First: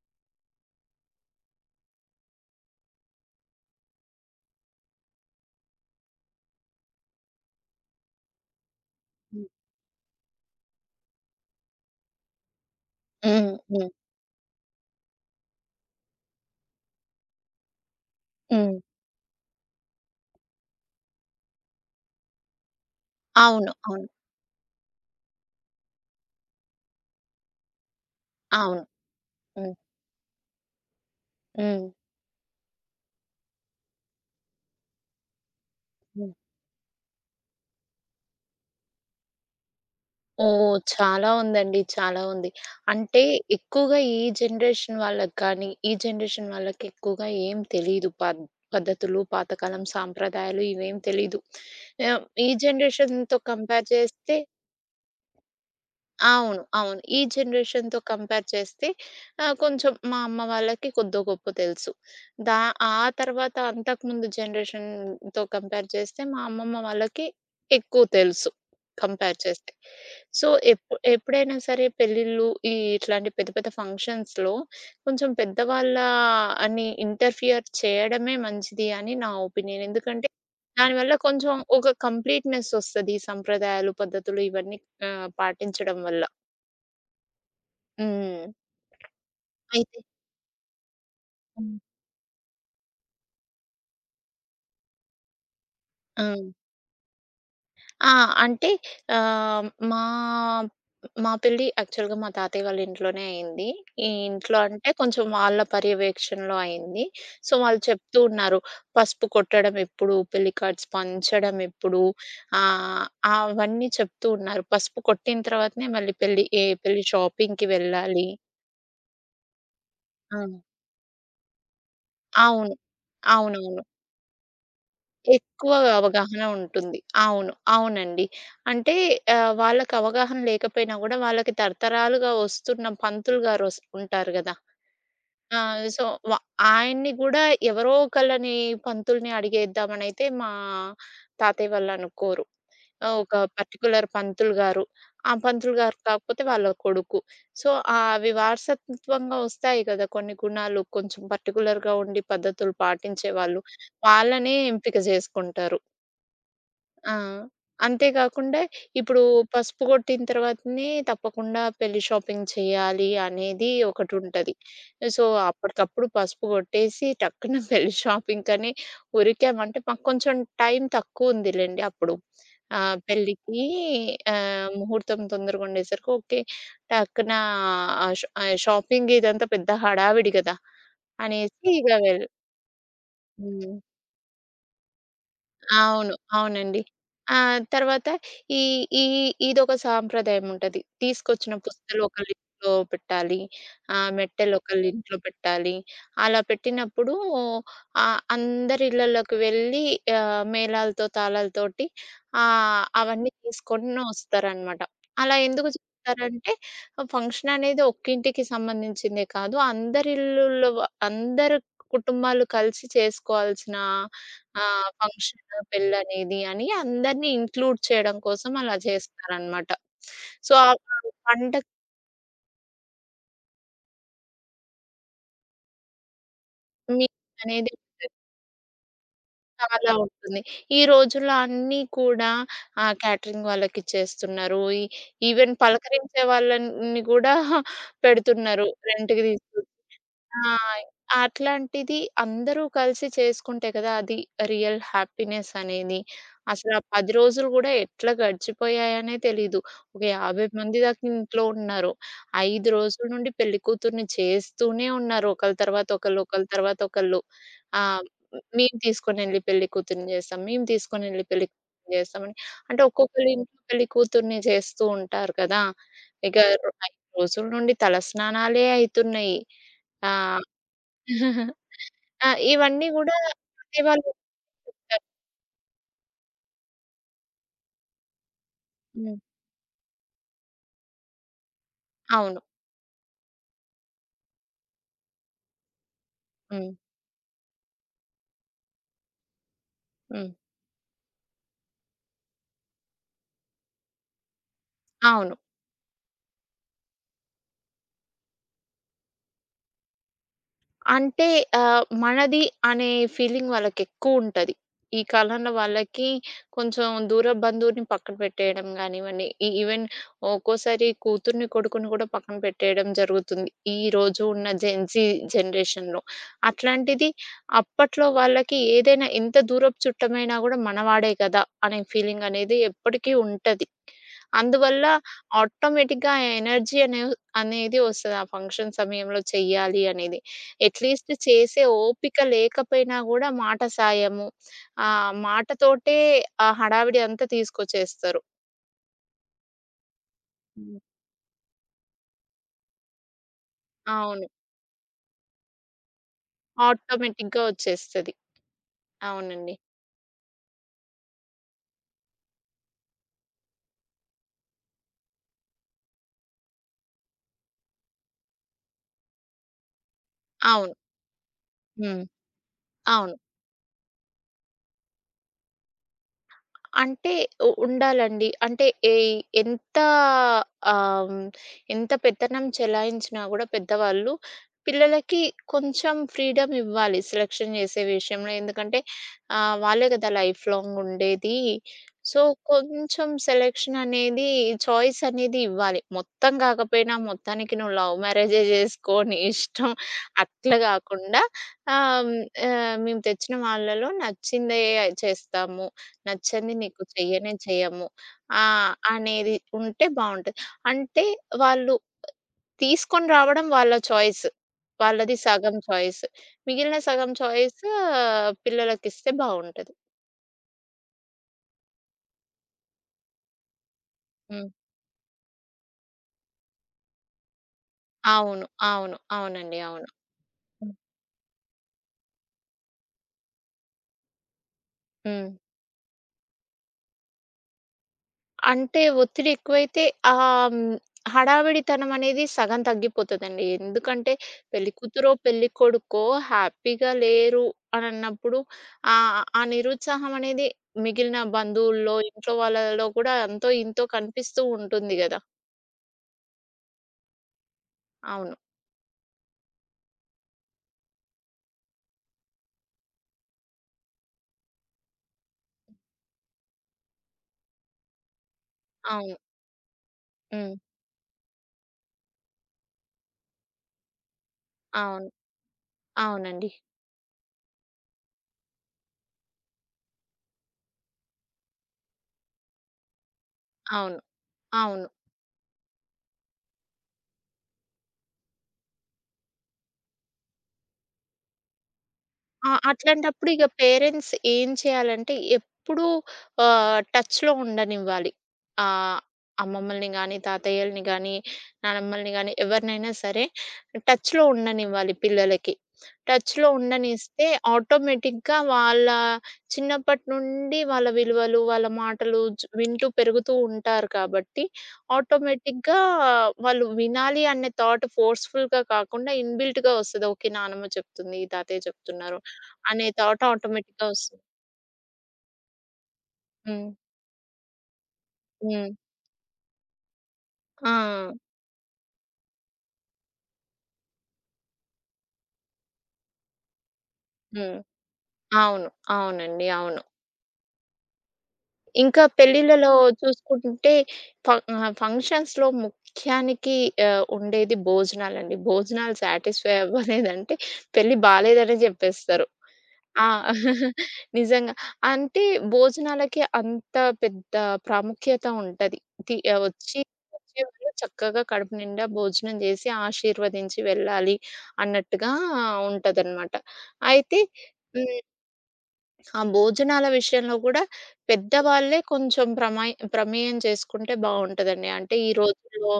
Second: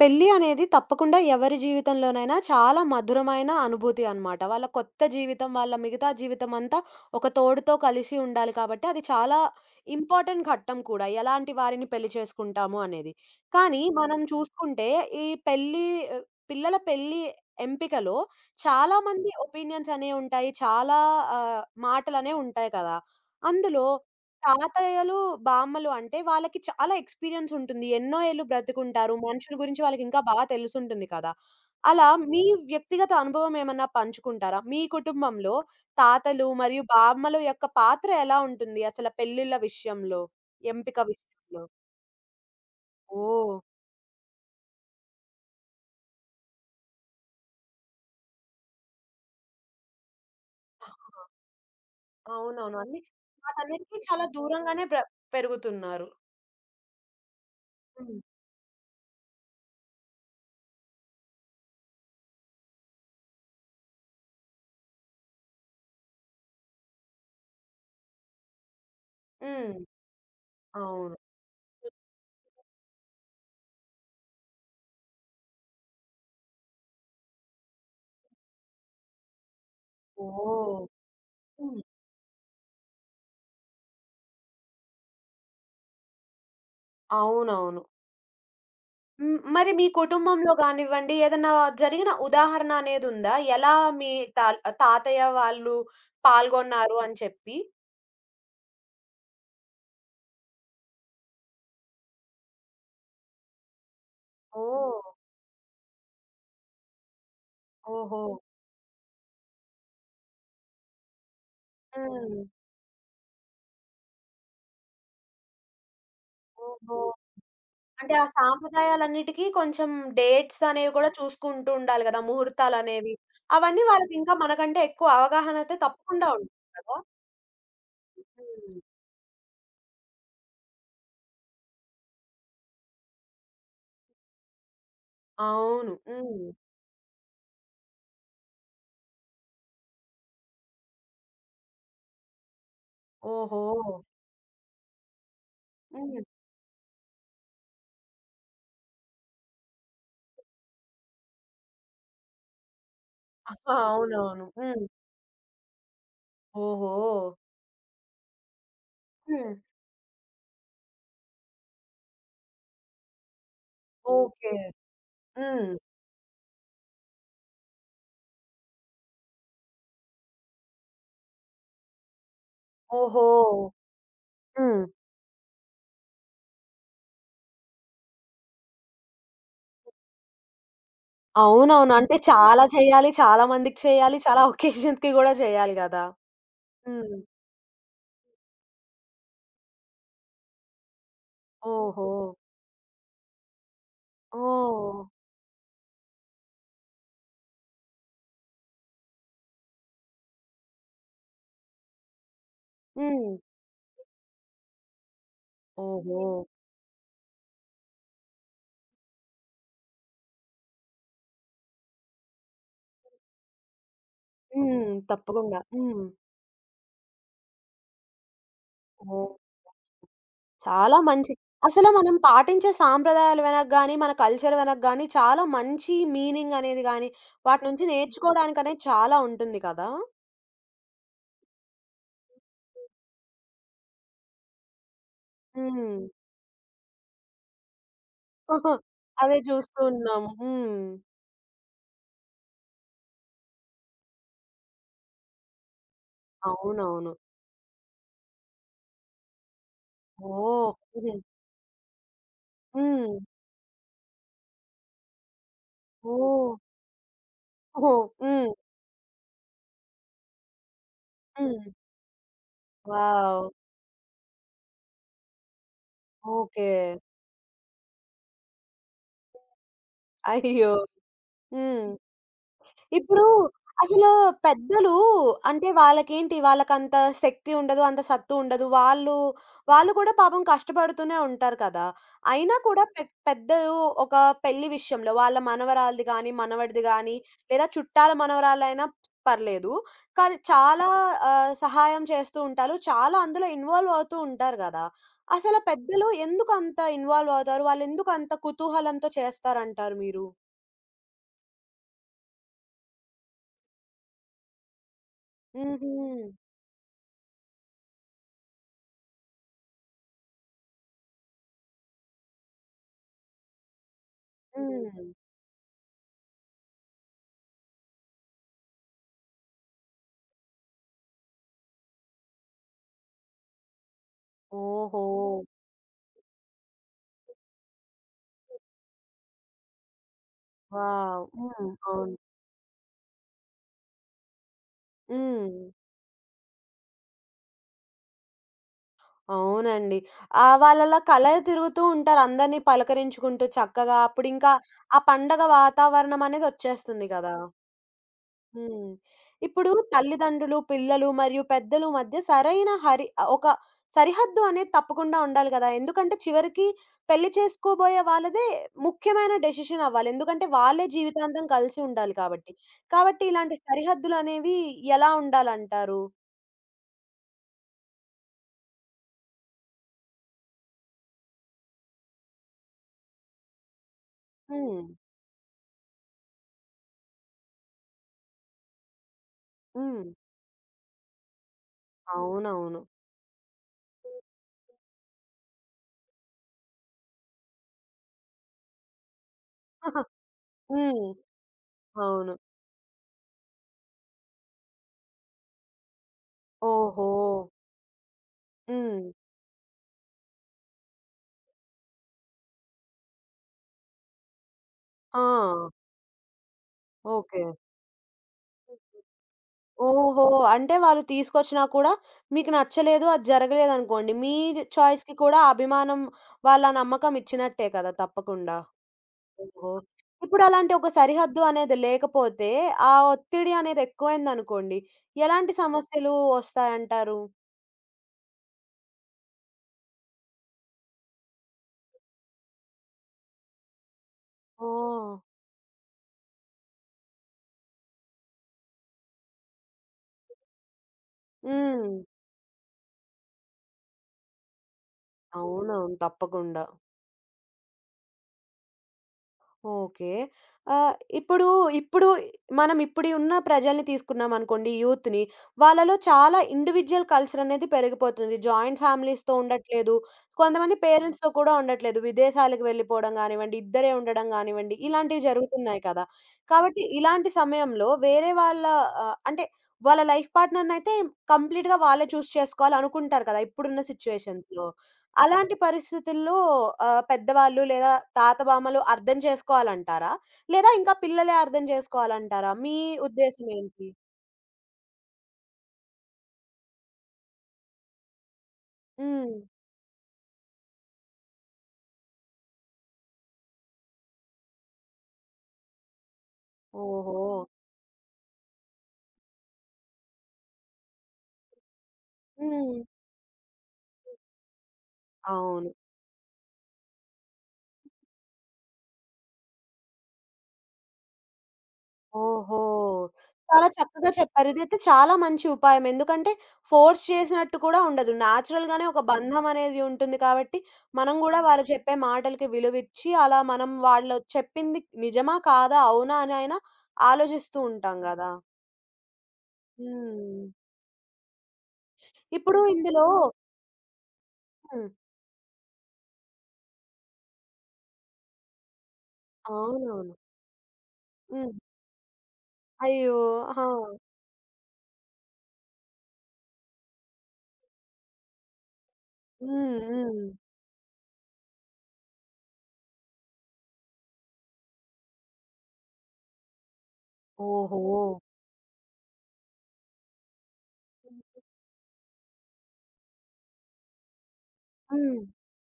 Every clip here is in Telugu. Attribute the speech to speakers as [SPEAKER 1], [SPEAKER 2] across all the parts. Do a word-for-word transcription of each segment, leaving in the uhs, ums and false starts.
[SPEAKER 1] పెళ్లి అనేది తప్పకుండా ఎవరి జీవితంలోనైనా చాలా మధురమైన అనుభూతి అన్నమాట. వాళ్ళ కొత్త జీవితం, వాళ్ళ మిగతా జీవితం అంతా ఒక తోడుతో కలిసి ఉండాలి కాబట్టి అది చాలా
[SPEAKER 2] హ్మ్.
[SPEAKER 1] ఇంపార్టెంట్ ఘట్టం కూడా. ఎలాంటి వారిని పెళ్లి చేసుకుంటాము అనేది.
[SPEAKER 2] హ్మ్.
[SPEAKER 1] కానీ
[SPEAKER 2] హ్మ్.
[SPEAKER 1] మనం చూసుకుంటే ఈ పెళ్లి ఆహ్, పిల్లల పెళ్లి ఎంపికలో
[SPEAKER 2] హ్మ్.
[SPEAKER 1] చాలా మంది ఒపీనియన్స్ అనేవి ఉంటాయి. చాలా ఆహ్, మాటలనేవి ఉంటాయి కదా!
[SPEAKER 2] అవును.
[SPEAKER 1] అందులో
[SPEAKER 2] అవును.
[SPEAKER 1] తాతయ్యలు, బామ్మలు అంటే వాళ్ళకి చాలా ఎక్స్‌పీరియన్స్ ఉంటుంది. ఎన్నో ఏళ్ళు
[SPEAKER 2] అవును.
[SPEAKER 1] బ్రతికుంటారు. మనుషుల
[SPEAKER 2] హ్మ్.
[SPEAKER 1] గురించి వాళ్ళకి ఇంకా బాగా తెలిసుంటుంది కదా!
[SPEAKER 2] హ్మ్.
[SPEAKER 1] అలా మీ వ్యక్తిగత అనుభవం ఏమన్నా పంచుకుంటారా? మీ కుటుంబంలో
[SPEAKER 2] హ్మ్.
[SPEAKER 1] తాతలు మరియు బామ్మల యొక్క పాత్ర ఎలా ఉంటుంది అసల పెళ్ళిళ్ళ విషయంలో?
[SPEAKER 2] ఓహ్!
[SPEAKER 1] ఎంపిక
[SPEAKER 2] చాలా
[SPEAKER 1] విషయంలో?
[SPEAKER 2] ఉందండి. చాలా ఉంది. అంటే
[SPEAKER 1] ఓహ్!
[SPEAKER 2] ఎక్కువగా ఈ జనరేషన్ వాళ్ళకి కానీ, ఈ జనరేషన్ వాళ్ళకి ఎక్కువగా ఏం తెలీదు. పద్ పద్ధతులు, పాతకాలం సాంప్రదాయాలు ఇవేం
[SPEAKER 1] ఆహా!
[SPEAKER 2] తెలీదు. ఆహ్, ఈ
[SPEAKER 1] అవునవును. అన్నీ
[SPEAKER 2] జనరేషన్‌తో కంపేర్
[SPEAKER 1] వాటన్నిటికి చాలా
[SPEAKER 2] చేస్తే
[SPEAKER 1] దూరంగానే బ్ర పెరుగుతున్నారు.
[SPEAKER 2] అవును. అవును. ఈ జనరేషన్‌తో
[SPEAKER 1] హ్మ్.
[SPEAKER 2] కంపేర్ చేస్తే ఆహ్, కొంచెం మా అమ్మ వాళ్ళకి కొద్దో గొప్పో తెలుసు. దా ఆ తర్వాత అంతకుముందు జనరేషన్‌తో కంపేర్ చేస్తే మా అమ్మమ్మ వాళ్ళకి ఎక్కువ తెలుసు కంపేర్ చేస్తే.
[SPEAKER 1] హ్మ్.
[SPEAKER 2] సో, ఎప్పు
[SPEAKER 1] అవును.
[SPEAKER 2] ఎప్పుడైనా సరే పెళ్ళిళ్ళు ఈ ఇట్లాంటి పెద్ద పెద్ద ఫంక్షన్స్‌లో కొంచెం పెద్దవాళ్ళ అని ఇంటర్ఫియర్ చేయడమే మంచిది అని నా ఒపీనియన్. ఎందుకంటే
[SPEAKER 1] ఓహ్!
[SPEAKER 2] దానివల్ల కొంచెం
[SPEAKER 1] హ్మ్.
[SPEAKER 2] ఒక కంప్లీట్‌నెస్ ఒస్తది. సంప్రదాయాలు, పద్ధతులు ఇవన్నీ ఆ! పాటించడం వల్ల.
[SPEAKER 1] అవునవును.
[SPEAKER 2] హ్మ్.
[SPEAKER 1] హ్మ్. మరి మీ
[SPEAKER 2] అయితే
[SPEAKER 1] కుటుంబంలో గానివ్వండి, ఏదన్నా
[SPEAKER 2] హ్మ్.
[SPEAKER 1] జరిగిన ఉదాహరణ అనేదుందా? ఎలా మీ తాల్ తాతయ్య వాళ్ళు
[SPEAKER 2] ఆ!
[SPEAKER 1] పాల్గొన్నారు అని చెప్పి?
[SPEAKER 2] ఆ! అంటే ఆహ్, మా మా పెళ్లి యాక్చువల్‌గా మా తాతయ్య వాళ్ళ ఇంట్లోనే అయింది. ఈ ఇంట్లో అంటే
[SPEAKER 1] ఓహ్!
[SPEAKER 2] కొంచెం వాళ్ళ పర్యవేక్షణలో అయింది. సో, వాళ్ళు చెప్తూ
[SPEAKER 1] ఓహో!
[SPEAKER 2] ఉన్నారు. పసుపు కొట్టడం ఎప్పుడు, పెళ్లి కార్డ్స్ పంచడం ఎప్పుడు,
[SPEAKER 1] హ్మ్.
[SPEAKER 2] ఆహ్, అవన్నీ చెప్తూ ఉన్నారు. పసుపు కొట్టిన తర్వాతనే మళ్ళీ పెళ్లి ఏ
[SPEAKER 1] ఓహో!
[SPEAKER 2] పెళ్లి షాపింగ్‌కి
[SPEAKER 1] అంటే ఆ
[SPEAKER 2] వెళ్ళాలి.
[SPEAKER 1] సాంప్రదాయాలన్నిటికి కొంచెం
[SPEAKER 2] ఆ!
[SPEAKER 1] డేట్స్ అనేవి కూడా చూసుకుంటూ ఉండాలి గదా!
[SPEAKER 2] అవును.
[SPEAKER 1] ముహూర్తాలనేవి.
[SPEAKER 2] అవునవును.
[SPEAKER 1] అవన్నీ వాళ్ళకింకా మనకంటే ఎక్కువ అవగాహన అయితే
[SPEAKER 2] ఎక్కువగా
[SPEAKER 1] తప్పకుండా
[SPEAKER 2] అవగాహన
[SPEAKER 1] ఉంటుంది కదా!
[SPEAKER 2] ఉంటుంది. అవును. అవునండి.
[SPEAKER 1] హ్మ్.
[SPEAKER 2] అంటే ఆహ్, వాళ్ళకి అవగాహన లేకపోయినా గూడా వాళ్ళకి తరతరాలుగా వస్తున్న పంతులు గారొస్ ఉంటారు గదా! ఆ!
[SPEAKER 1] అవును.
[SPEAKER 2] సో, వ
[SPEAKER 1] హ్మ్.
[SPEAKER 2] ఆయన్ని గూడా ఎవరో ఒకళ్ళని పంతుల్ని అడిగేద్దామనైతే మా తాతయ్య వాళ్ళనుకోరు. ఆహ్, ఒక
[SPEAKER 1] ఓహో!
[SPEAKER 2] పర్టిక్యులర్ పంతులు గారు. ఆ పంతులు గారు
[SPEAKER 1] హ్మ్.
[SPEAKER 2] కాకపోతే వాళ్ళ కొడుకు. సో, ఆహ్, అవి వారసత్వంగా వస్తాయి గదా! కొన్ని గుణాలు కొంచెం పర్టిక్యులర్‌గా ఉండి పద్ధతులు పాటించేవాళ్ళు.
[SPEAKER 1] అవునవును.
[SPEAKER 2] వాళ్ళనే
[SPEAKER 1] హ్మ్.
[SPEAKER 2] ఎంపిక జేసుకుంటారు.
[SPEAKER 1] ఓహో!
[SPEAKER 2] ఆ! అంతే కాకుండా ఇప్పుడు
[SPEAKER 1] హ్మ్.
[SPEAKER 2] పసుపు కొట్టిన తర్వాతనే తప్పకుండా పెళ్లి షాపింగ్ చేయాలి అనేది
[SPEAKER 1] ఓకే.
[SPEAKER 2] ఒకటుంటది. సో,
[SPEAKER 1] హ్మ్.
[SPEAKER 2] అప్పటికప్పుడు పసుపు కొట్టేసి టక్కున పెళ్లి షాపింగ్‌కని ఉరికామంటే మాకు కొంచెం టైం తక్కువుందిలెండి అప్పుడు. ఆహ్,
[SPEAKER 1] ఓహో!
[SPEAKER 2] పెళ్ళికి ఆహ్,
[SPEAKER 1] హ్మ్.
[SPEAKER 2] ముహూర్తం తొందరగా ఉండేసరికి ఓకే. టక్కున ఆహ్, ష ఆహ్, షాపింగ్ ఇదంతా పెద్ద హడావిడి గదా! అనేసి ఇగ
[SPEAKER 1] అవునవును. అంటే
[SPEAKER 2] వెల్
[SPEAKER 1] మంచిది. చాలా చేయాలి, చాలా
[SPEAKER 2] హ్మ్.
[SPEAKER 1] మందికి చేయాలి, చాలా ఒకేషన్స్‌కి గూడా చేయాలి గదా!
[SPEAKER 2] అవును. అవునండి.
[SPEAKER 1] హ్మ్.
[SPEAKER 2] ఆ! తర్వాత ఈ ఈ ఇదొక సాంప్రదాయం ఉంటది. తీసుకొచ్చిన పుస్తలు
[SPEAKER 1] ఓహో!
[SPEAKER 2] ఒకళ్ళింట్లో పెట్టాలి. ఆహ్, మెట్టెలు
[SPEAKER 1] ఓహ్!
[SPEAKER 2] ఒకళ్ళింట్లో పెట్టాలి. అలా పెట్టినప్పుడు ఆహ్, అందరి ఇళ్ళలోకి వెళ్ళి ఆహ్, మేళాలతో, తాళాలతోటి ఆహ్,
[SPEAKER 1] హ్మ్.
[SPEAKER 2] అవన్నీ తీసుకొని వస్తారనమాట. అలా ఎందుకు
[SPEAKER 1] ఓహో!
[SPEAKER 2] చేస్తారంటే ఫంక్షన్ అనేది ఒక్కింటికి సంబంధించిందే కాదు. అందరి ఇల్లుల్లో అందరు కుటుంబాలు కలిసి చేసుకోవాల్సిన ఆ!
[SPEAKER 1] హ్మ్.
[SPEAKER 2] ఫంక్షను,
[SPEAKER 1] తప్పకుండా. హ్మ్.
[SPEAKER 2] పెళ్ళనేది అని అందరిని ఇంక్లూడ్ చేయడం కోసం అలా
[SPEAKER 1] ఓహ్!
[SPEAKER 2] చేస్తారనమాట. సో, ఆ
[SPEAKER 1] చాలా మంచి
[SPEAKER 2] పండగ
[SPEAKER 1] అసలు మనం పాటించే సాంప్రదాయాలు వెనక గాని, మన కల్చర్ వెనక గాని చాలా మంచి మీనింగ్ అనేది గాని, వాటి
[SPEAKER 2] మీదనేది
[SPEAKER 1] నుంచి నేర్చుకోవడానికనేది చాలా ఉంటుంది కదా!
[SPEAKER 2] చాలా ఉంటుంది. ఈ రోజుల్లో అన్నీ కూడా ఆహ్, క్యాటరింగ్ వాళ్ళకిచ్చేస్తున్నారు. ఈ ఈవెన్
[SPEAKER 1] హ్మ్.
[SPEAKER 2] పలకరించే వాళ్ళని కూడా పెడుతున్నారు. రెంట్‌కి
[SPEAKER 1] అదే
[SPEAKER 2] తీసు
[SPEAKER 1] చూస్తూ ఉన్నాము.
[SPEAKER 2] ఆ!
[SPEAKER 1] హ్మ్.
[SPEAKER 2] అట్లాంటిది అందరూ కలిసి చేసుకుంటే కదా! అది రియల్ హ్యాపీనెస్ అనేది. అసలు ఆ పది
[SPEAKER 1] అవునవును.
[SPEAKER 2] రోజులు గూడా ఎట్లా గడిచిపోయాయనే తెలీదు. ఒక యాభై
[SPEAKER 1] ఓహ్!
[SPEAKER 2] మంది దాకా
[SPEAKER 1] హుహు.
[SPEAKER 2] ఇంట్లో ఉన్నారు. ఐదు రోజుల
[SPEAKER 1] హ్మ్.
[SPEAKER 2] నుండి పెళ్లి కూతుర్ని చేస్తూనే ఉన్నారు. ఒకళ్ళ తర్వాత ఒకళ్ళు, ఒకళ్ళ
[SPEAKER 1] ఓహ్!
[SPEAKER 2] తర్వాత ఒకళ్ళు.
[SPEAKER 1] ఓహో!
[SPEAKER 2] ఆహ్,
[SPEAKER 1] హ్మ్.
[SPEAKER 2] మేము తీసుకొనెళ్లి పెళ్లి కూతుర్ని చేస్తాం. మేము తీసుకొనెళ్లి పెళ్లి
[SPEAKER 1] హ్మ్.
[SPEAKER 2] కూతుర్ని చేస్తామని. అంటే ఒక్కొక్కళ్ళ
[SPEAKER 1] వావ్!
[SPEAKER 2] ఇంట్లో పెళ్లి కూతుర్ని చేస్తూ ఉంటారు కదా! ఇక
[SPEAKER 1] ఓకే.
[SPEAKER 2] రొ ఐదు రోజుల నుండి తలస్నానాలే అయితున్నాయి. ఆ!
[SPEAKER 1] అయ్యో! హ్మ్.
[SPEAKER 2] ఆ! ఇవన్నీ గూడా
[SPEAKER 1] ఇప్పుడు
[SPEAKER 2] చేసేవాళ్ళు
[SPEAKER 1] అసలు పెద్దలు
[SPEAKER 2] ఉంటారు.
[SPEAKER 1] అంటే వాళ్ళకేంటి, వాళ్ళకంత శక్తి ఉండదు. అంత సత్తు ఉండదు. వాళ్ళు,
[SPEAKER 2] హ్మ్.
[SPEAKER 1] వాళ్ళు కూడా పాపం కష్టపడుతూనే ఉంటారు కదా!
[SPEAKER 2] అవును.
[SPEAKER 1] అయినా కూడా పె పెద్దలు ఒక పెళ్లి విషయంలో వాళ్ళ మనవరాలిది గాని,
[SPEAKER 2] హ్మ్.
[SPEAKER 1] మనవడిది గాని లేదా చుట్టాల మనవరాలైనా పర్లేదు.
[SPEAKER 2] హ్మ్.
[SPEAKER 1] కానీ చాలా ఆహ్, సహాయం చేస్తూ ఉంటారు. చాలా అందులో ఇన్వాల్వ్ అవుతూ ఉంటారు కదా!
[SPEAKER 2] అవును.
[SPEAKER 1] అసలు పెద్దలు ఎందుకు అంత ఇన్వాల్వ్ అవుతారు? వాళ్ళెందుకు అంత కుతూహలంతో చేస్తారంటారు మీరు?
[SPEAKER 2] అంటే ఆహ్, మనది అనే ఫీలింగ్ వాళ్ళకెక్కువుంటది. ఈ కాలంలో
[SPEAKER 1] హుహు.
[SPEAKER 2] వాళ్ళకి కొంచెం దూర బంధువుని పక్కన పెట్టేయడం గానివ్వండి, ఈ ఈవెన్ ఒక్కోసారి కూతుర్ని, కొడుకుని కూడా పక్కన పెట్టేయడం జరుగుతుంది. ఈ రోజు ఉన్న జెన్‌జీ
[SPEAKER 1] హ్మ్.
[SPEAKER 2] జనరేషన్‌లో. అట్లాంటిది అప్పట్లో వాళ్ళకి ఏదైనా ఎంత దూరపు చుట్టమైనా గూడా మనవాడే గదా! అనే ఫీలింగ్ అనేది ఎప్పటికీ ఉంటది. అందువల్ల
[SPEAKER 1] ఓహో!
[SPEAKER 2] ఆటోమేటిక్‌గా ఆ ఎనర్జీ అనే అనేది వస్తది. ఆ ఫంక్షన్ సమయంలో చెయ్యాలి అనేది. At least
[SPEAKER 1] wow! హ్మ్.
[SPEAKER 2] చేసే
[SPEAKER 1] అవును.
[SPEAKER 2] ఓపిక లేకపోయినా గూడా మాట సాయము, ఆహ్,
[SPEAKER 1] హ్మ్.
[SPEAKER 2] మాటతోటే ఆ హడావిడి అంతా తీసుకొచ్చేస్తారు.
[SPEAKER 1] అవునండి. ఆ!
[SPEAKER 2] హ్మ్.
[SPEAKER 1] వాళ్ళలా కలయి తిరుగుతూ ఉంటారు. అందరిని పలకరించుకుంటూ చక్కగా.
[SPEAKER 2] అవును.
[SPEAKER 1] అప్పుడింకా ఆ పండగ వాతావరణం అనేదొచ్చేస్తుంది గదా!
[SPEAKER 2] ఆటోమేటిక్‌గా వచ్చేస్తది.
[SPEAKER 1] హ్మ్.
[SPEAKER 2] అవునండి.
[SPEAKER 1] ఇప్పుడు తల్లిదండ్రులు, పిల్లలు మరియు పెద్దలు మధ్య సరైన హరి ఆహ్, ఒక సరిహద్దు అనేది తప్పకుండా ఉండాలి గదా! ఎందుకంటే చివరికి పెళ్లి చేసుకోబోయే వాళ్ళదే ముఖ్యమైన డెసిషన్ అవ్వాలి. ఎందుకంటే
[SPEAKER 2] అవును.
[SPEAKER 1] వాళ్ళే జీవితాంతం కలిసి
[SPEAKER 2] హ్మ్.
[SPEAKER 1] ఉండాలి కాబట్టి.
[SPEAKER 2] అవును.
[SPEAKER 1] కాబట్టి ఇలాంటి సరిహద్దులనేవి ఎలా ఉండాలంటారు?
[SPEAKER 2] అంటే ఉ ఉండాలండి. అంటే ఏయ్ ఎంత ఆహ్, హ్మ్, ఎంత పెత్తనం చెలాయించినా గూడా పెద్దవాళ్ళు
[SPEAKER 1] హ్మ్.
[SPEAKER 2] పిల్లలకి కొంచెం ఫ్రీడమ్ ఇవ్వాలి సెలక్షన్ చేసే విషయంలో. ఎందుకంటే ఆహ్, వాళ్ళే
[SPEAKER 1] హ్మ్.
[SPEAKER 2] కదా లైఫ్ లాంగ్ ఉండేది. సో,
[SPEAKER 1] అవునవును.
[SPEAKER 2] కొంచెం సెలక్షన్ అనేది చాయిస్ అనేది ఇవ్వాలి. మొత్తం కాకపోయినా మొత్తానికి నువ్వు లవ్ మ్యారేజే జేసుకో నీ ఇష్టం, అట్లా
[SPEAKER 1] హ్మ్.
[SPEAKER 2] గాకుండా ఆహ్, హ్మ్,
[SPEAKER 1] అవును.
[SPEAKER 2] ఆహ్, మేము తెచ్చిన వాళ్ళలో నచ్చిందే చేస్తాము. నచ్చంది నీకు
[SPEAKER 1] ఓహో!
[SPEAKER 2] చెయ్యనే చెయ్యము. ఆహ్,
[SPEAKER 1] హ్మ్.
[SPEAKER 2] అనేది ఉంటే బావుంటది. అంటే వాళ్ళు తీసుకొని రావడం వాళ్ళ చాయిస్. వాళ్ళది
[SPEAKER 1] ఆ!
[SPEAKER 2] సగం చాయిస్. మిగిలిన సగం
[SPEAKER 1] ఓకే.
[SPEAKER 2] చాయిస్ పిల్లలకిస్తే బావుంటది.
[SPEAKER 1] ఓహో! అంటే వాళ్ళు తీసుకొచ్చినా కూడా మీకు నచ్చలేదు, అది జరగలేదనుకోండి, మీ
[SPEAKER 2] హ్మ్.
[SPEAKER 1] చాయిస్‌కి కూడా అభిమానం వాళ్ళ నమ్మకం ఇచ్చినట్టే కదా!
[SPEAKER 2] అవును.
[SPEAKER 1] తప్పకుండా.
[SPEAKER 2] అవును. అవునండి.
[SPEAKER 1] ఓహో!
[SPEAKER 2] అవును.
[SPEAKER 1] ఇప్పుడు అలాంటి
[SPEAKER 2] హ్మ్.
[SPEAKER 1] ఒక సరిహద్దు అనేది లేకపోతే, ఆ ఒత్తిడి అనేది ఎక్కువైందనుకోండి,
[SPEAKER 2] హ్మ్.
[SPEAKER 1] ఎలాంటి సమస్యలు వస్తాయంటారు?
[SPEAKER 2] అంటే ఒత్తిడి ఎక్కువైతే ఆహ్, హ్మ్. హడావిడితనం అనేది సగం తగ్గిపోతదండి. ఎందుకంటే పెళ్లి కూతురో,
[SPEAKER 1] ఓహ్!
[SPEAKER 2] పెళ్లి కొడుకో హ్యాపీగా లేరు అనన్నప్పుడు ఆహ్, ఆ ఆ నిరుత్సాహం అనేది మిగిలిన
[SPEAKER 1] హ్మ్.
[SPEAKER 2] బంధువుల్లో, ఇంట్లో వాళ్ళలో కూడా అంతో ఇంతో కనిపిస్తూ ఉంటుంది గదా!
[SPEAKER 1] అవునవును. తప్పకుండా.
[SPEAKER 2] అవును.
[SPEAKER 1] ఓకే. ఆహ్, ఇప్పుడు, ఇప్పుడు మనం ఇప్పుడు ఉన్న ప్రజల్ని తీసుకున్నామనుకోండి యూత్‌ని. వాళ్ళలో చాలా ఇండివిడ్యుయల్ కల్చర్ అనేది పెరిగిపోతుంది. జాయింట్
[SPEAKER 2] అవును.
[SPEAKER 1] ఫ్యామిలీస్‌తో ఉండట్లేదు.
[SPEAKER 2] హ్మ్.
[SPEAKER 1] కొంతమంది పేరెంట్స్‌తో కూడా ఉండట్లేదు. విదేశాలకు వెళ్ళిపోవడం గానివ్వండి, ఇద్దరే ఉండడం గానివ్వండి,
[SPEAKER 2] అవును.
[SPEAKER 1] ఇలాంటివి జరుగుతున్నాయి కదా!
[SPEAKER 2] అవునండి.
[SPEAKER 1] కాబట్టి ఇలాంటి సమయంలో వేరే వాళ్ళ ఆహ్, అంటే వాళ్ళ లైఫ్ పార్ట్‌నర్‌నయితే కంప్లీట్‌గా వాళ్ళే చూస్ చేసుకోవాలనుకుంటారు కదా! ఇప్పుడున్న
[SPEAKER 2] అవును.
[SPEAKER 1] సిట్యుయేషన్స్‌లో.
[SPEAKER 2] అవును.
[SPEAKER 1] అలాంటి పరిస్థితుల్లో ఆహ్, పెద్దవాళ్ళు లేదా తాత, బామ్మలు అర్థం చేసుకోవాలంటారా? లేదా ఇంకా పిల్లలే అర్థం
[SPEAKER 2] ఆ!
[SPEAKER 1] చేసుకోవాలంటారా? మీ
[SPEAKER 2] అట్లాంటప్పుడు ఇగ
[SPEAKER 1] ఉద్దేశ్యం ఏంటి?
[SPEAKER 2] పేరెంట్స్ ఏం చేయాలంటే, ఎప్పుడూ ఆహ్, టచ్‌లో ఉండనివ్వాలి. ఆహ్,
[SPEAKER 1] హ్మ్.
[SPEAKER 2] అమ్మమ్మల్ని గానీ, తాతయ్యల్ని గానీ, నానమ్మల్ని గానీ ఎవరినైనా సరే టచ్‌లో ఉండనివ్వాలి పిల్లలకి. టచ్‌లో
[SPEAKER 1] ఓహో!
[SPEAKER 2] ఉండనిస్తే ఆటోమేటిక్‌గా వాళ్ళ చిన్నప్పటి నుండి వాళ్ళ విలువలు, వాళ్ళ మాటలు చ్
[SPEAKER 1] హ్మ్.
[SPEAKER 2] వింటూ పెరుగుతూ ఉంటారు కాబట్టి,
[SPEAKER 1] అవును.
[SPEAKER 2] ఆటోమేటిక్‌గా వాళ్ళు వినాలి అనే థాట్ ఫోర్స్‌ఫుల్‌గా కాకుండా ఇన్‌బిల్ట్‌గా వస్తది. ఓకే. నానమ్మ చెప్తుంది, తాతయ్య చెప్తున్నారు
[SPEAKER 1] ఓహో!
[SPEAKER 2] అనే థాట్
[SPEAKER 1] చాలా
[SPEAKER 2] ఆటోమేటిక్‌గా
[SPEAKER 1] చక్కగా
[SPEAKER 2] వస్తుంది.
[SPEAKER 1] చెప్పారు. ఇదైతే చాలా మంచి ఉపాయం. ఎందుకంటే
[SPEAKER 2] హ్మ్.
[SPEAKER 1] ఫోర్స్ చేసినట్టు కూడా ఉండదు.
[SPEAKER 2] హ్మ్.
[SPEAKER 1] నేచురల్‌గానే ఒక బంధం అనేది ఉంటుంది కాబట్టి,
[SPEAKER 2] ఆ!
[SPEAKER 1] మనం గూడా వాళ్ళు చెప్పే మాటలకి విలువిచ్చి, అలా మనం వాళ్ళు చెప్పింది నిజమా? కాదా? అవునా? అని అయినా
[SPEAKER 2] హ్మ్.
[SPEAKER 1] ఆలోచిస్తూ ఉంటాం గదా!
[SPEAKER 2] అవును. అవునండి. అవును.
[SPEAKER 1] హ్మ్.
[SPEAKER 2] ఇంకా
[SPEAKER 1] ఇప్పుడు
[SPEAKER 2] పెళ్ళిళ్ళలో
[SPEAKER 1] ఇందులో
[SPEAKER 2] చూసుకుంటే ఫ ఆహ్,
[SPEAKER 1] హ్మ్.
[SPEAKER 2] ఫంక్షన్స్‌లో ముఖ్యానికి ఆహ్, ఉండేది భోజనాలండి. భోజనాలు సాటిస్ఫై
[SPEAKER 1] అవునవును.
[SPEAKER 2] అవ్వలేదంటే పెళ్లి
[SPEAKER 1] హ్మ్.
[SPEAKER 2] బాలేదనే జెప్పేస్తారు. ఆ!
[SPEAKER 1] అయ్యో! ఆ!
[SPEAKER 2] నిజంగా. అంటే భోజనాలకి అంత పెద్ద ప్రాముఖ్యత ఉంటది. తి ఆహ్, వచ్చి
[SPEAKER 1] హ్మ్. హ్మ్.
[SPEAKER 2] వచ్చేవాళ్ళు చక్కగా కడుపు నిండా భోజనం చేసి ఆశీర్వదించి వెళ్ళాలి అన్నట్టుగా ఉంటదనమాట. అయితే
[SPEAKER 1] ఓహో!
[SPEAKER 2] హ్మ్. ఆ భోజనాల విషయంలో కూడా పెద్దవాళ్ళే కొంచెం ప్రమాయి ప్రమేయం చేసుకుంటే బావుంటదండి. అంటే ఈ
[SPEAKER 1] హ్మ్.
[SPEAKER 2] రోజుల్లో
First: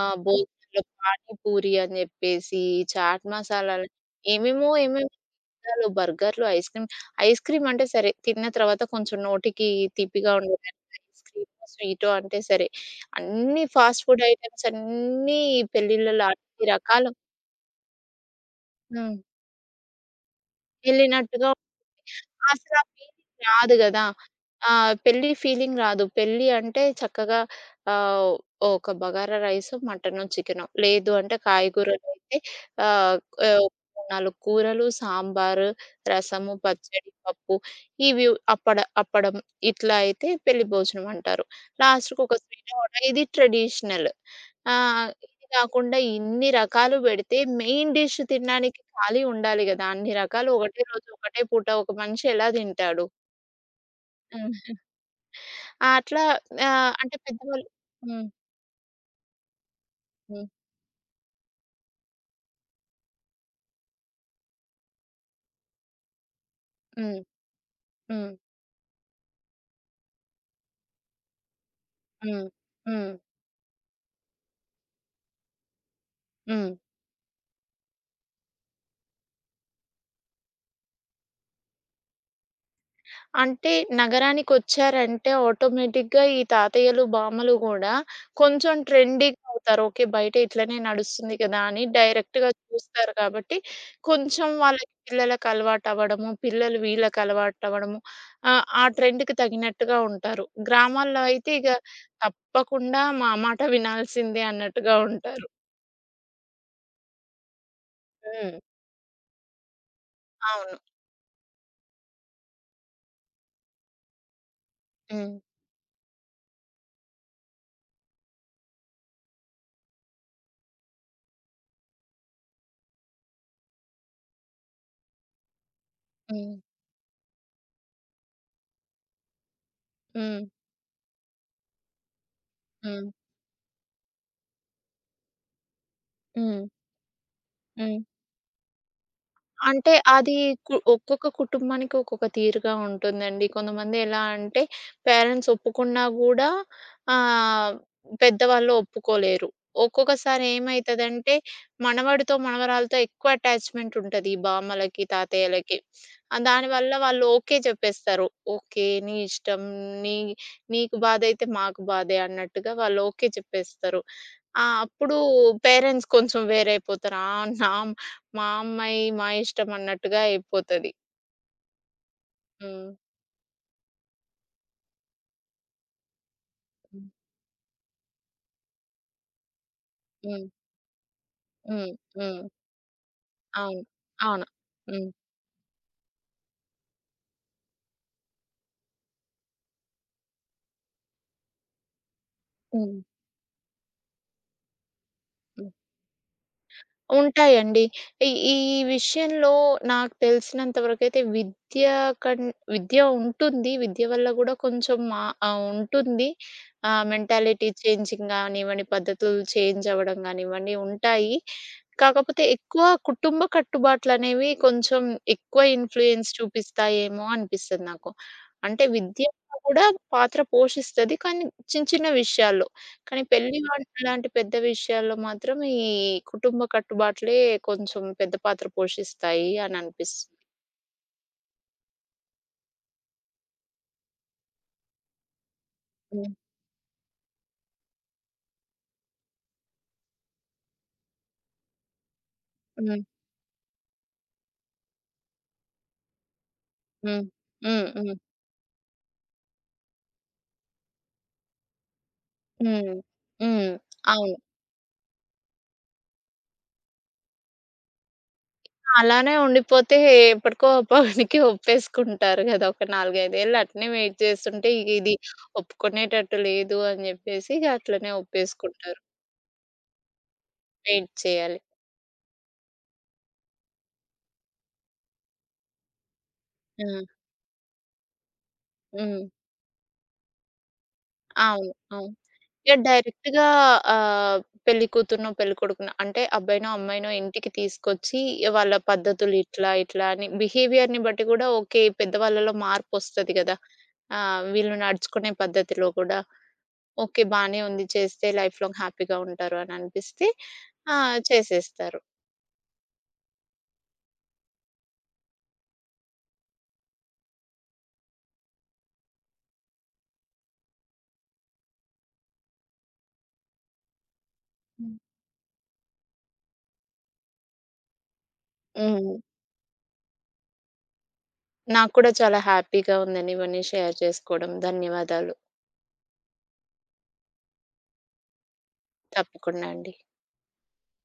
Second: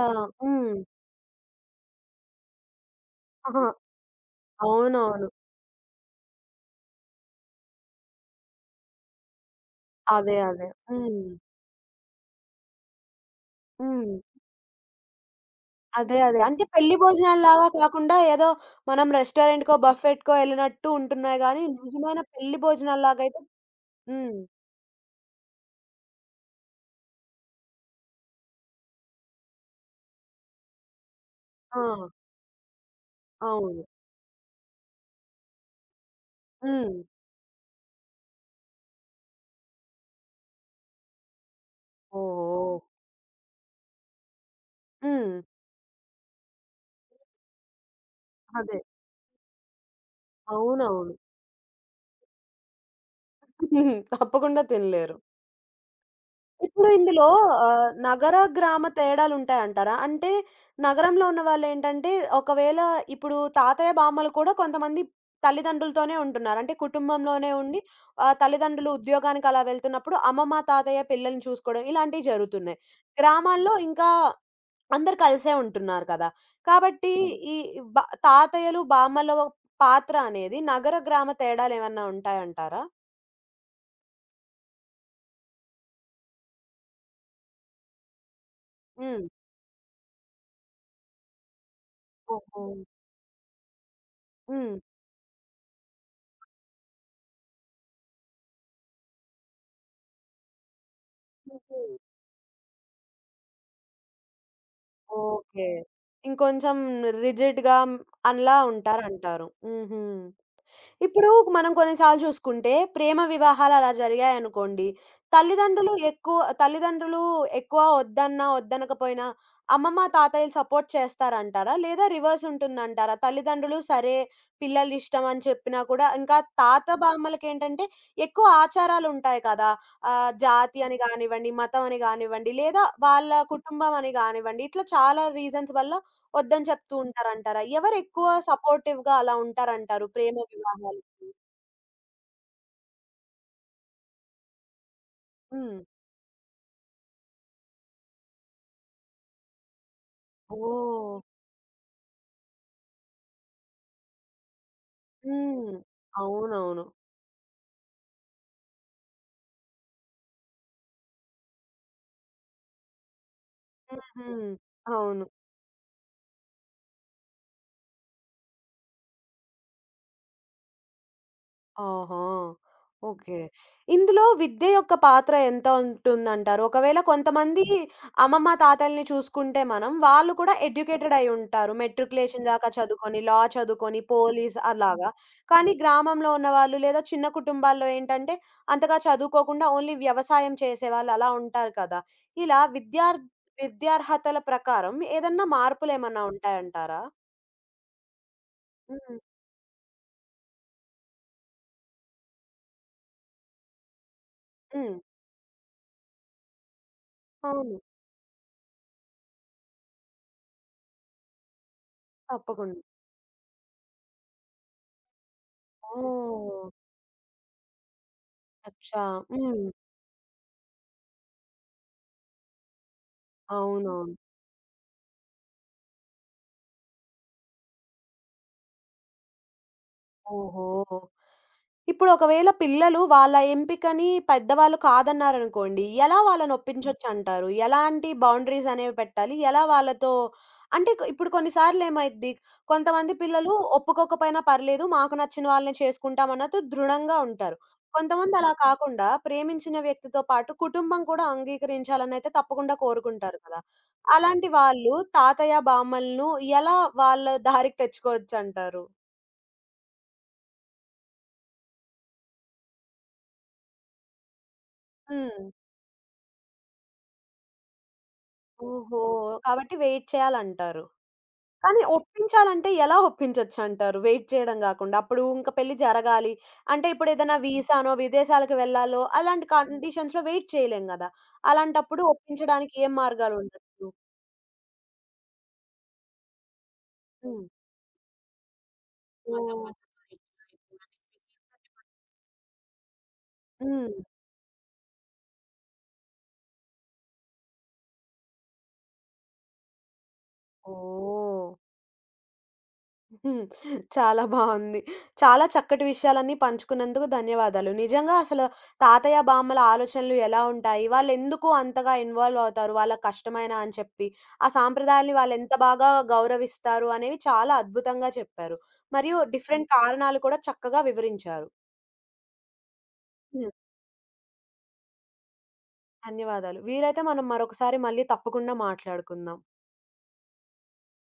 [SPEAKER 1] ఆ! హ్మ్.
[SPEAKER 2] భోజనంలో పానీపూరి అని చెప్పేసి, చాట్
[SPEAKER 1] ఆహా!
[SPEAKER 2] మసాలాలు ఏమేమో ఏమేమో
[SPEAKER 1] అవునవును.
[SPEAKER 2] పిజ్జాలు, బర్గర్‌లు, ఐస్ క్రీమ్, ఐస్ క్రీమ్ అంటే సరే తిన్న తర్వాత కొంచెం నోటికి తీపిగా
[SPEAKER 1] అదే. అదే.
[SPEAKER 2] ఉండడానికి
[SPEAKER 1] హ్మ్.
[SPEAKER 2] ఐస్ క్రీమో, స్వీటో అంటే సరే. అన్ని ఫాస్ట్
[SPEAKER 1] హ్మ్.
[SPEAKER 2] ఫుడ్ ఐటెమ్స్ అన్నీ
[SPEAKER 1] అదే.
[SPEAKER 2] పెళ్ళిళ్ళలో
[SPEAKER 1] అదే. అంటే
[SPEAKER 2] అన్ని
[SPEAKER 1] పెళ్లి
[SPEAKER 2] రకాలు
[SPEAKER 1] భోజనాల్లాగా కాకుండా ఏదో మనం
[SPEAKER 2] హ్మ్.
[SPEAKER 1] రెస్టారెంట్‌కో, బఫెట్‌కో ఎళ్ళినట్టు ఉంటున్నాయి
[SPEAKER 2] వెళ్ళినట్టుగా
[SPEAKER 1] గానీ, నిజమైన పెళ్లి
[SPEAKER 2] అసలా
[SPEAKER 1] భోజనాల్లాగైతే
[SPEAKER 2] ఫీలింగ్ రాదు గదా!
[SPEAKER 1] హ్మ్.
[SPEAKER 2] ఆహ్, పెళ్లి ఫీలింగ్ రాదు. పెళ్లి అంటే చక్కగా ఆహ్, ఒక బగారా రైసో, మటనో, చికెనో లేదు అంటే
[SPEAKER 1] ఆ!
[SPEAKER 2] కాయగూరలైతే ఆహ్, ఆహ్,
[SPEAKER 1] అవును.
[SPEAKER 2] నాలుగు కూరలు, సాంబారు, రసము,
[SPEAKER 1] హ్మ్.
[SPEAKER 2] పచ్చడి, పప్పు ఇవి అప్పడ అప్పడం ఇట్లా అయితే పెళ్లి భోజనం అంటారు. లాస్ట్‌కొక
[SPEAKER 1] ఓహో!
[SPEAKER 2] స్వీట్ ఆర్డర్ ఇది ట్రెడిషనల్. ఆ!
[SPEAKER 1] హ్మ్.
[SPEAKER 2] ఇది కాకుండా ఇన్ని రకాలు బెడితే మెయిన్ డిష్
[SPEAKER 1] అదే.
[SPEAKER 2] తినడానికి ఖాళీ ఉండాలి గదా! అన్ని రకాలు ఒకటే రోజు,
[SPEAKER 1] అవునవును.
[SPEAKER 2] ఒకటే పూట ఒక మనిషి ఎలా తింటాడు? హ్మ్.
[SPEAKER 1] తప్పకుండా తినలేరు.
[SPEAKER 2] ఆహ్, అట్లా
[SPEAKER 1] ఇప్పుడు
[SPEAKER 2] ఆహ్, అంటే
[SPEAKER 1] ఇందులో
[SPEAKER 2] పెద్దవాళ్ళు
[SPEAKER 1] ఆహ్,
[SPEAKER 2] హ్మ్.
[SPEAKER 1] నగర, గ్రామ తేడాలుంటాయంటారా? అంటే
[SPEAKER 2] హ్మ్.
[SPEAKER 1] నగరంలో ఉన్నవాళ్ళేంటంటే, ఒకవేళ ఇప్పుడు తాతయ్య, బామ్మలు కూడా కొంతమంది తల్లిదండ్రులతోనే ఉంటున్నారు. అంటే
[SPEAKER 2] హ్మ్.
[SPEAKER 1] కుటుంబంలోనే ఉండి
[SPEAKER 2] హ్మ్.
[SPEAKER 1] ఆహ్, తల్లిదండ్రులు ఉద్యోగానికి అలా వెళ్తున్నప్పుడు అమ్మమ్మ, తాతయ్య పిల్లల్ని చూసుకోవడం ఇలాంటివి
[SPEAKER 2] హ్మ్.
[SPEAKER 1] జరుగుతున్నాయి.
[SPEAKER 2] హ్మ్.
[SPEAKER 1] గ్రామాల్లో ఇంకా అందరూ కలిసే ఉంటున్నారు కదా!
[SPEAKER 2] హ్మ్.
[SPEAKER 1] కాబట్టి అవును. ఈ బ తాతయ్యలు, బామ్మల పాత్ర అనేది నగర, గ్రామ తేడాలేమన్నా ఉంటాయంటారా?
[SPEAKER 2] అంటే నగరానికొచ్చారంటే ఆటోమేటిక్‌గా ఈ తాతయ్యలు, బామ్మలు గూడా కొంచెం
[SPEAKER 1] హ్మ్.
[SPEAKER 2] ట్రెండీగా అవుతారు. ఓకే. బయట ఇట్లనే నడుస్తుంది కదా! అని డైరెక్ట్‌గా
[SPEAKER 1] ఓహో!
[SPEAKER 2] చూస్తారు కాబట్టి కొంచెం
[SPEAKER 1] హ్మ్.
[SPEAKER 2] వాళ్ళకి పిల్లలకి అలవాటవ్వడము, పిల్లలు వీళ్ళకి అలవాటవ్వడము ఆహ్, ఆ ట్రెండ్‌కి తగినట్టుగా ఉంటారు. గ్రామాల్లో అయితే ఇగ తప్పకుండా మా మాట వినాల్సిందే అన్నట్టుగా ఉంటారు.
[SPEAKER 1] ఓకే. ఇంకొంచెం రిజిడ్‌గా అన్లా
[SPEAKER 2] హ్మ్.
[SPEAKER 1] ఉంటారంటారు. హుహు.
[SPEAKER 2] అవును.
[SPEAKER 1] ఇప్పుడు మనం కొన్నిసార్లు చూసుకుంటే ప్రేమ వివాహాలు అలా జరిగాయనుకోండి.
[SPEAKER 2] హ్మ్.
[SPEAKER 1] తల్లిదండ్రులు ఎక్కువ తల్లిదండ్రులు ఎక్కువ వద్దన్నా, వద్దనకపోయినా అమ్మమ్మ, తాతయ్యలు సపోర్ట్ చేస్తారంటారా? లేదా రివర్స్ ఉంటుందంటారా? తల్లిదండ్రులు సరే పిల్లలు ఇష్టం అని చెప్పినా కూడా ఇంకా
[SPEAKER 2] హ్మ్.
[SPEAKER 1] తాత, బామ్మలకేంటంటే ఎక్కువ ఆచారాలుంటాయి కదా! ఆహ్,
[SPEAKER 2] హ్మ్.
[SPEAKER 1] జాతి అని గానివ్వండి, మతం అని గానివ్వండి, లేదా
[SPEAKER 2] హ్మ్.
[SPEAKER 1] వాళ్ళ కుటుంబం అని గానివ్వండి, ఇట్లా చాలా రీజన్స్ వల్ల
[SPEAKER 2] హ్మ్.
[SPEAKER 1] వద్దని చెప్తూ ఉంటారంటారా? ఎవరు
[SPEAKER 2] హ్మ్.
[SPEAKER 1] ఎక్కువ సపోర్టివ్‌గా అలా
[SPEAKER 2] అంటే
[SPEAKER 1] ఉంటారంటారు ప్రేమ
[SPEAKER 2] అది కు ఒక్కొక్క
[SPEAKER 1] వివాహాలకి?
[SPEAKER 2] కుటుంబానికి ఒక్కొక్క తీరుగా ఉంటుందండి. కొంతమంది ఎలా అంటే పేరెంట్స్
[SPEAKER 1] హ్మ్.
[SPEAKER 2] ఒప్పుకున్నా గూడా ఆహ్, పెద్దవాళ్ళు ఒప్పుకోలేరు. ఒక్కొక్కసారి
[SPEAKER 1] ఓహ్!
[SPEAKER 2] ఏమైతదంటే మనవడితో, మనవరాలతో ఎక్కువ అటాచ్‌మెంట్ ఉంటది ఈ బామ్మలకి,
[SPEAKER 1] హ్మ్.
[SPEAKER 2] తాతయ్యలకి. ఆహ్,
[SPEAKER 1] అవునవును.
[SPEAKER 2] దానివల్ల వాళ్ళు ఓకే చెప్పేస్తారు. ఓకే. నీ ఇష్టం. నీ నీకు బాధైతే మాకు బాధే అన్నట్టుగా వాళ్ళు ఓకే చెప్పేస్తారు.
[SPEAKER 1] హుహు.
[SPEAKER 2] ఆ! అప్పుడు
[SPEAKER 1] అవును.
[SPEAKER 2] పేరెంట్స్ కొంచెం వేరైపోతారు. ఆ! నా మా అమ్మాయి, మా ఇష్టం అన్నట్టుగా అయిపోతది.
[SPEAKER 1] ఆహా!
[SPEAKER 2] హ్మ్.
[SPEAKER 1] ఓకే. ఇందులో విద్య యొక్క పాత్ర ఎంత ఉంటుందంటారు? ఒకవేళ
[SPEAKER 2] హ్మ్.
[SPEAKER 1] కొంతమంది అమ్మమ్మ, తాతల్ని చూసుకుంటే మనం, వాళ్ళు
[SPEAKER 2] హ్మ్.
[SPEAKER 1] కూడా ఎడ్యుకేటెడ్ అయి ఉంటారు.
[SPEAKER 2] హ్మ్. హ్మ్.
[SPEAKER 1] మెట్రిక్యులేషన్ దాకా చదువుకొని, లా
[SPEAKER 2] అవును.
[SPEAKER 1] చదువుకొని,
[SPEAKER 2] అవును.
[SPEAKER 1] పోలీస్ అలాగా.
[SPEAKER 2] హ్మ్.
[SPEAKER 1] కానీ గ్రామంలో ఉన్నవాళ్ళు లేదా చిన్న కుటుంబాల్లో ఏంటంటే, అంతగా చదువుకోకుండా ఓన్లీ వ్యవసాయం చేసేవాళ్ళు అలా ఉంటారు కదా! ఇలా
[SPEAKER 2] హ్మ్.
[SPEAKER 1] విద్యార్ విద్యార్హతల ప్రకారం ఏదన్నా
[SPEAKER 2] హ్మ్.
[SPEAKER 1] మార్పులేమన్నా ఉంటాయంటారా?
[SPEAKER 2] ఉంటాయండి. ఈ ఈ
[SPEAKER 1] హ్మ్.
[SPEAKER 2] విషయంలో నాకు తెలిసినంత వరకైతే విద్య కన్ విద్య ఉంటుంది. విద్య వల్ల గూడా
[SPEAKER 1] హ్మ్.
[SPEAKER 2] కొంచెం మా ఆహ్, ఉంటుంది. ఆహ్, మెంటాలిటీ
[SPEAKER 1] అవును.
[SPEAKER 2] చేంజింగ్ గానివ్వండి, పద్ధతులు చేంజ్ అవ్వడం గానివ్వండి ఉంటాయి. కాకపోతే
[SPEAKER 1] తప్పకుండా.
[SPEAKER 2] ఎక్కువ కుటుంబ కట్టుబాట్లనేవి కొంచెం ఎక్కువ ఇన్‌ఫ్లూయెన్స్
[SPEAKER 1] ఓహ్!
[SPEAKER 2] చూపిస్తాయేమో అనిపిస్తది నాకు. అంటే
[SPEAKER 1] అచ్చా!
[SPEAKER 2] విద్య
[SPEAKER 1] హ్మ్.
[SPEAKER 2] కూడా పాత్ర పోషిస్తది. కానీ చిన్న చిన్న విషయాల్లో. కానీ పెళ్లి లాం
[SPEAKER 1] అవునవును.
[SPEAKER 2] లాంటి పెద్ద విషయాల్లో మాత్రం ఈ కుటుంబ కట్టుబాట్లే కొంచెం పెద్ద పాత్ర పోషిస్తాయి అని అనిపిస్తుంది.
[SPEAKER 1] ఓహో! ఇప్పుడు ఒకవేళ పిల్లలు వాళ్ళ ఎంపికని పెద్దవాళ్ళు కాదన్నారనుకోండి. ఎలా
[SPEAKER 2] హ్మ్.
[SPEAKER 1] వాళ్ళని హ్మ్. ఒప్పించొచ్చంటారు? ఎలాంటి బౌండరీస్ అనేవి పెట్టాలి? ఎలా వాళ్ళతో అంటే కొ ఇప్పుడు కొన్ని సార్లు ఏమైద్ది,
[SPEAKER 2] హ్మ్.
[SPEAKER 1] కొంతమంది పిల్లలు ఒప్పుకోకపోయినా పర్లేదు మాకు నచ్చిన వాళ్ళని చేసుకుంటాం అన్నట్టు దృఢంగా
[SPEAKER 2] హ్మ్.
[SPEAKER 1] ఉంటారు.
[SPEAKER 2] హ్మ్. హ్మ్.
[SPEAKER 1] కొంతమంది అలా కాకుండా ప్రేమించిన వ్యక్తితో పాటు కుటుంబం కూడా అంగీకరించాలనైతే తప్పకుండా
[SPEAKER 2] హ్మ్.
[SPEAKER 1] కోరుకుంటారు కదా!
[SPEAKER 2] హ్మ్. అవును.
[SPEAKER 1] అలాంటి వాళ్ళు తాతయ్య, బామ్మలను ఎలా వాళ్ళ దారికి తెచ్చుకోవచ్చంటారు?
[SPEAKER 2] అలానే ఉండిపోతే ఎప్పటికో పనికి ఒప్పేసుకుంటారు గదా! ఒక నాలుగు, ఐదు ఏళ్ళు అట్నే వెయిట్ చేస్తుంటే ఇగ ఇది
[SPEAKER 1] హ్మ్.
[SPEAKER 2] ఒప్పుకునేటట్టు లేదు అని జెప్పేసి ఇగ అట్లనే
[SPEAKER 1] ఓహో!
[SPEAKER 2] ఒప్పేసుకుంటారు.
[SPEAKER 1] కాబట్టి వెయిట్ చేయాలంటారు.
[SPEAKER 2] వెయిట్ చేయాలి.
[SPEAKER 1] కానీ ఒప్పించాలంటే ఎలా ఒప్పించొచ్చంటారు? వెయిట్ చేయడం గాకుండా. అప్పుడు ఇంక పెళ్లి జరగాలి. అంటే
[SPEAKER 2] ఆ!
[SPEAKER 1] ఇప్పుడేదైనా వీసానో, విదేశాలకు వెళ్ళాలో
[SPEAKER 2] హ్మ్.
[SPEAKER 1] అలాంటి కండిషన్స్‌లో వెయిట్ చేయలేం గదా!
[SPEAKER 2] అవును.
[SPEAKER 1] అలాంటప్పుడు
[SPEAKER 2] అవును. ఇగ
[SPEAKER 1] ఒప్పించడానికి ఏం
[SPEAKER 2] డైరెక్ట్‌గా
[SPEAKER 1] మార్గాలుండొచ్చు?
[SPEAKER 2] ఆహ్, పెళ్లి కూతురునో, పెళ్లి కొడుకునో అంటే అబ్బాయినో, అమ్మాయినో
[SPEAKER 1] హ్మ్.
[SPEAKER 2] ఇంటికి తీసుకొచ్చి వాళ్ళ పద్ధతులు
[SPEAKER 1] ఓహ్!
[SPEAKER 2] ఇట్లా, ఇట్లా అని బిహేవియర్‌ని బట్టి గూడా ఓకే. పెద్దవాళ్ళలో మార్పొస్తది గదా!
[SPEAKER 1] హ్మ్.
[SPEAKER 2] ఆహ్, వీళ్ళు నడుచుకునే పద్ధతిలో గూడా. ఓకే. బానే ఉంది. చేస్తే లైఫ్ లాంగ్ హ్యాపీగా ఉంటారు అని అనిపిస్తే ఆ!
[SPEAKER 1] ఓహ్!
[SPEAKER 2] చేసేస్తారు.
[SPEAKER 1] హ్మ్. చాలా బావుంది. చాలా చక్కటి విషయాలన్నీ పంచుకున్నందుకు ధన్యవాదాలు. నిజంగా అసలు తాతయ్య, బామ్మల ఆలోచనలు ఎలా ఉంటాయి? వాళ్ళెందుకు అంతగా ఇన్వాల్వ్ అవుతారు? వాళ్ళకి కష్టమేనా అని చెప్పి, ఆ
[SPEAKER 2] హ్మ్.
[SPEAKER 1] సాంప్రదాయాల్ని వాళ్ళెంత బాగా గౌరవిస్తారు అనేవి చాలా అద్భుతంగా చెప్పారు.
[SPEAKER 2] హ్మ్.
[SPEAKER 1] మరియు డిఫరెంట్ కారణాలు కూడా చక్కగా వివరించారు.
[SPEAKER 2] నాకు కూడా చాలా హ్యాపీగా ఉందండి
[SPEAKER 1] హ్మ్.
[SPEAKER 2] ఇవన్నీ షేర్ చేసుకోవడం. ధన్యవాదాలు.
[SPEAKER 1] ధన్యవాదాలు. వీలైతే మనం మరొకసారి మళ్ళీ తప్పకుండా మాట్లాడుకుందాం.
[SPEAKER 2] తప్పకుండా అండి.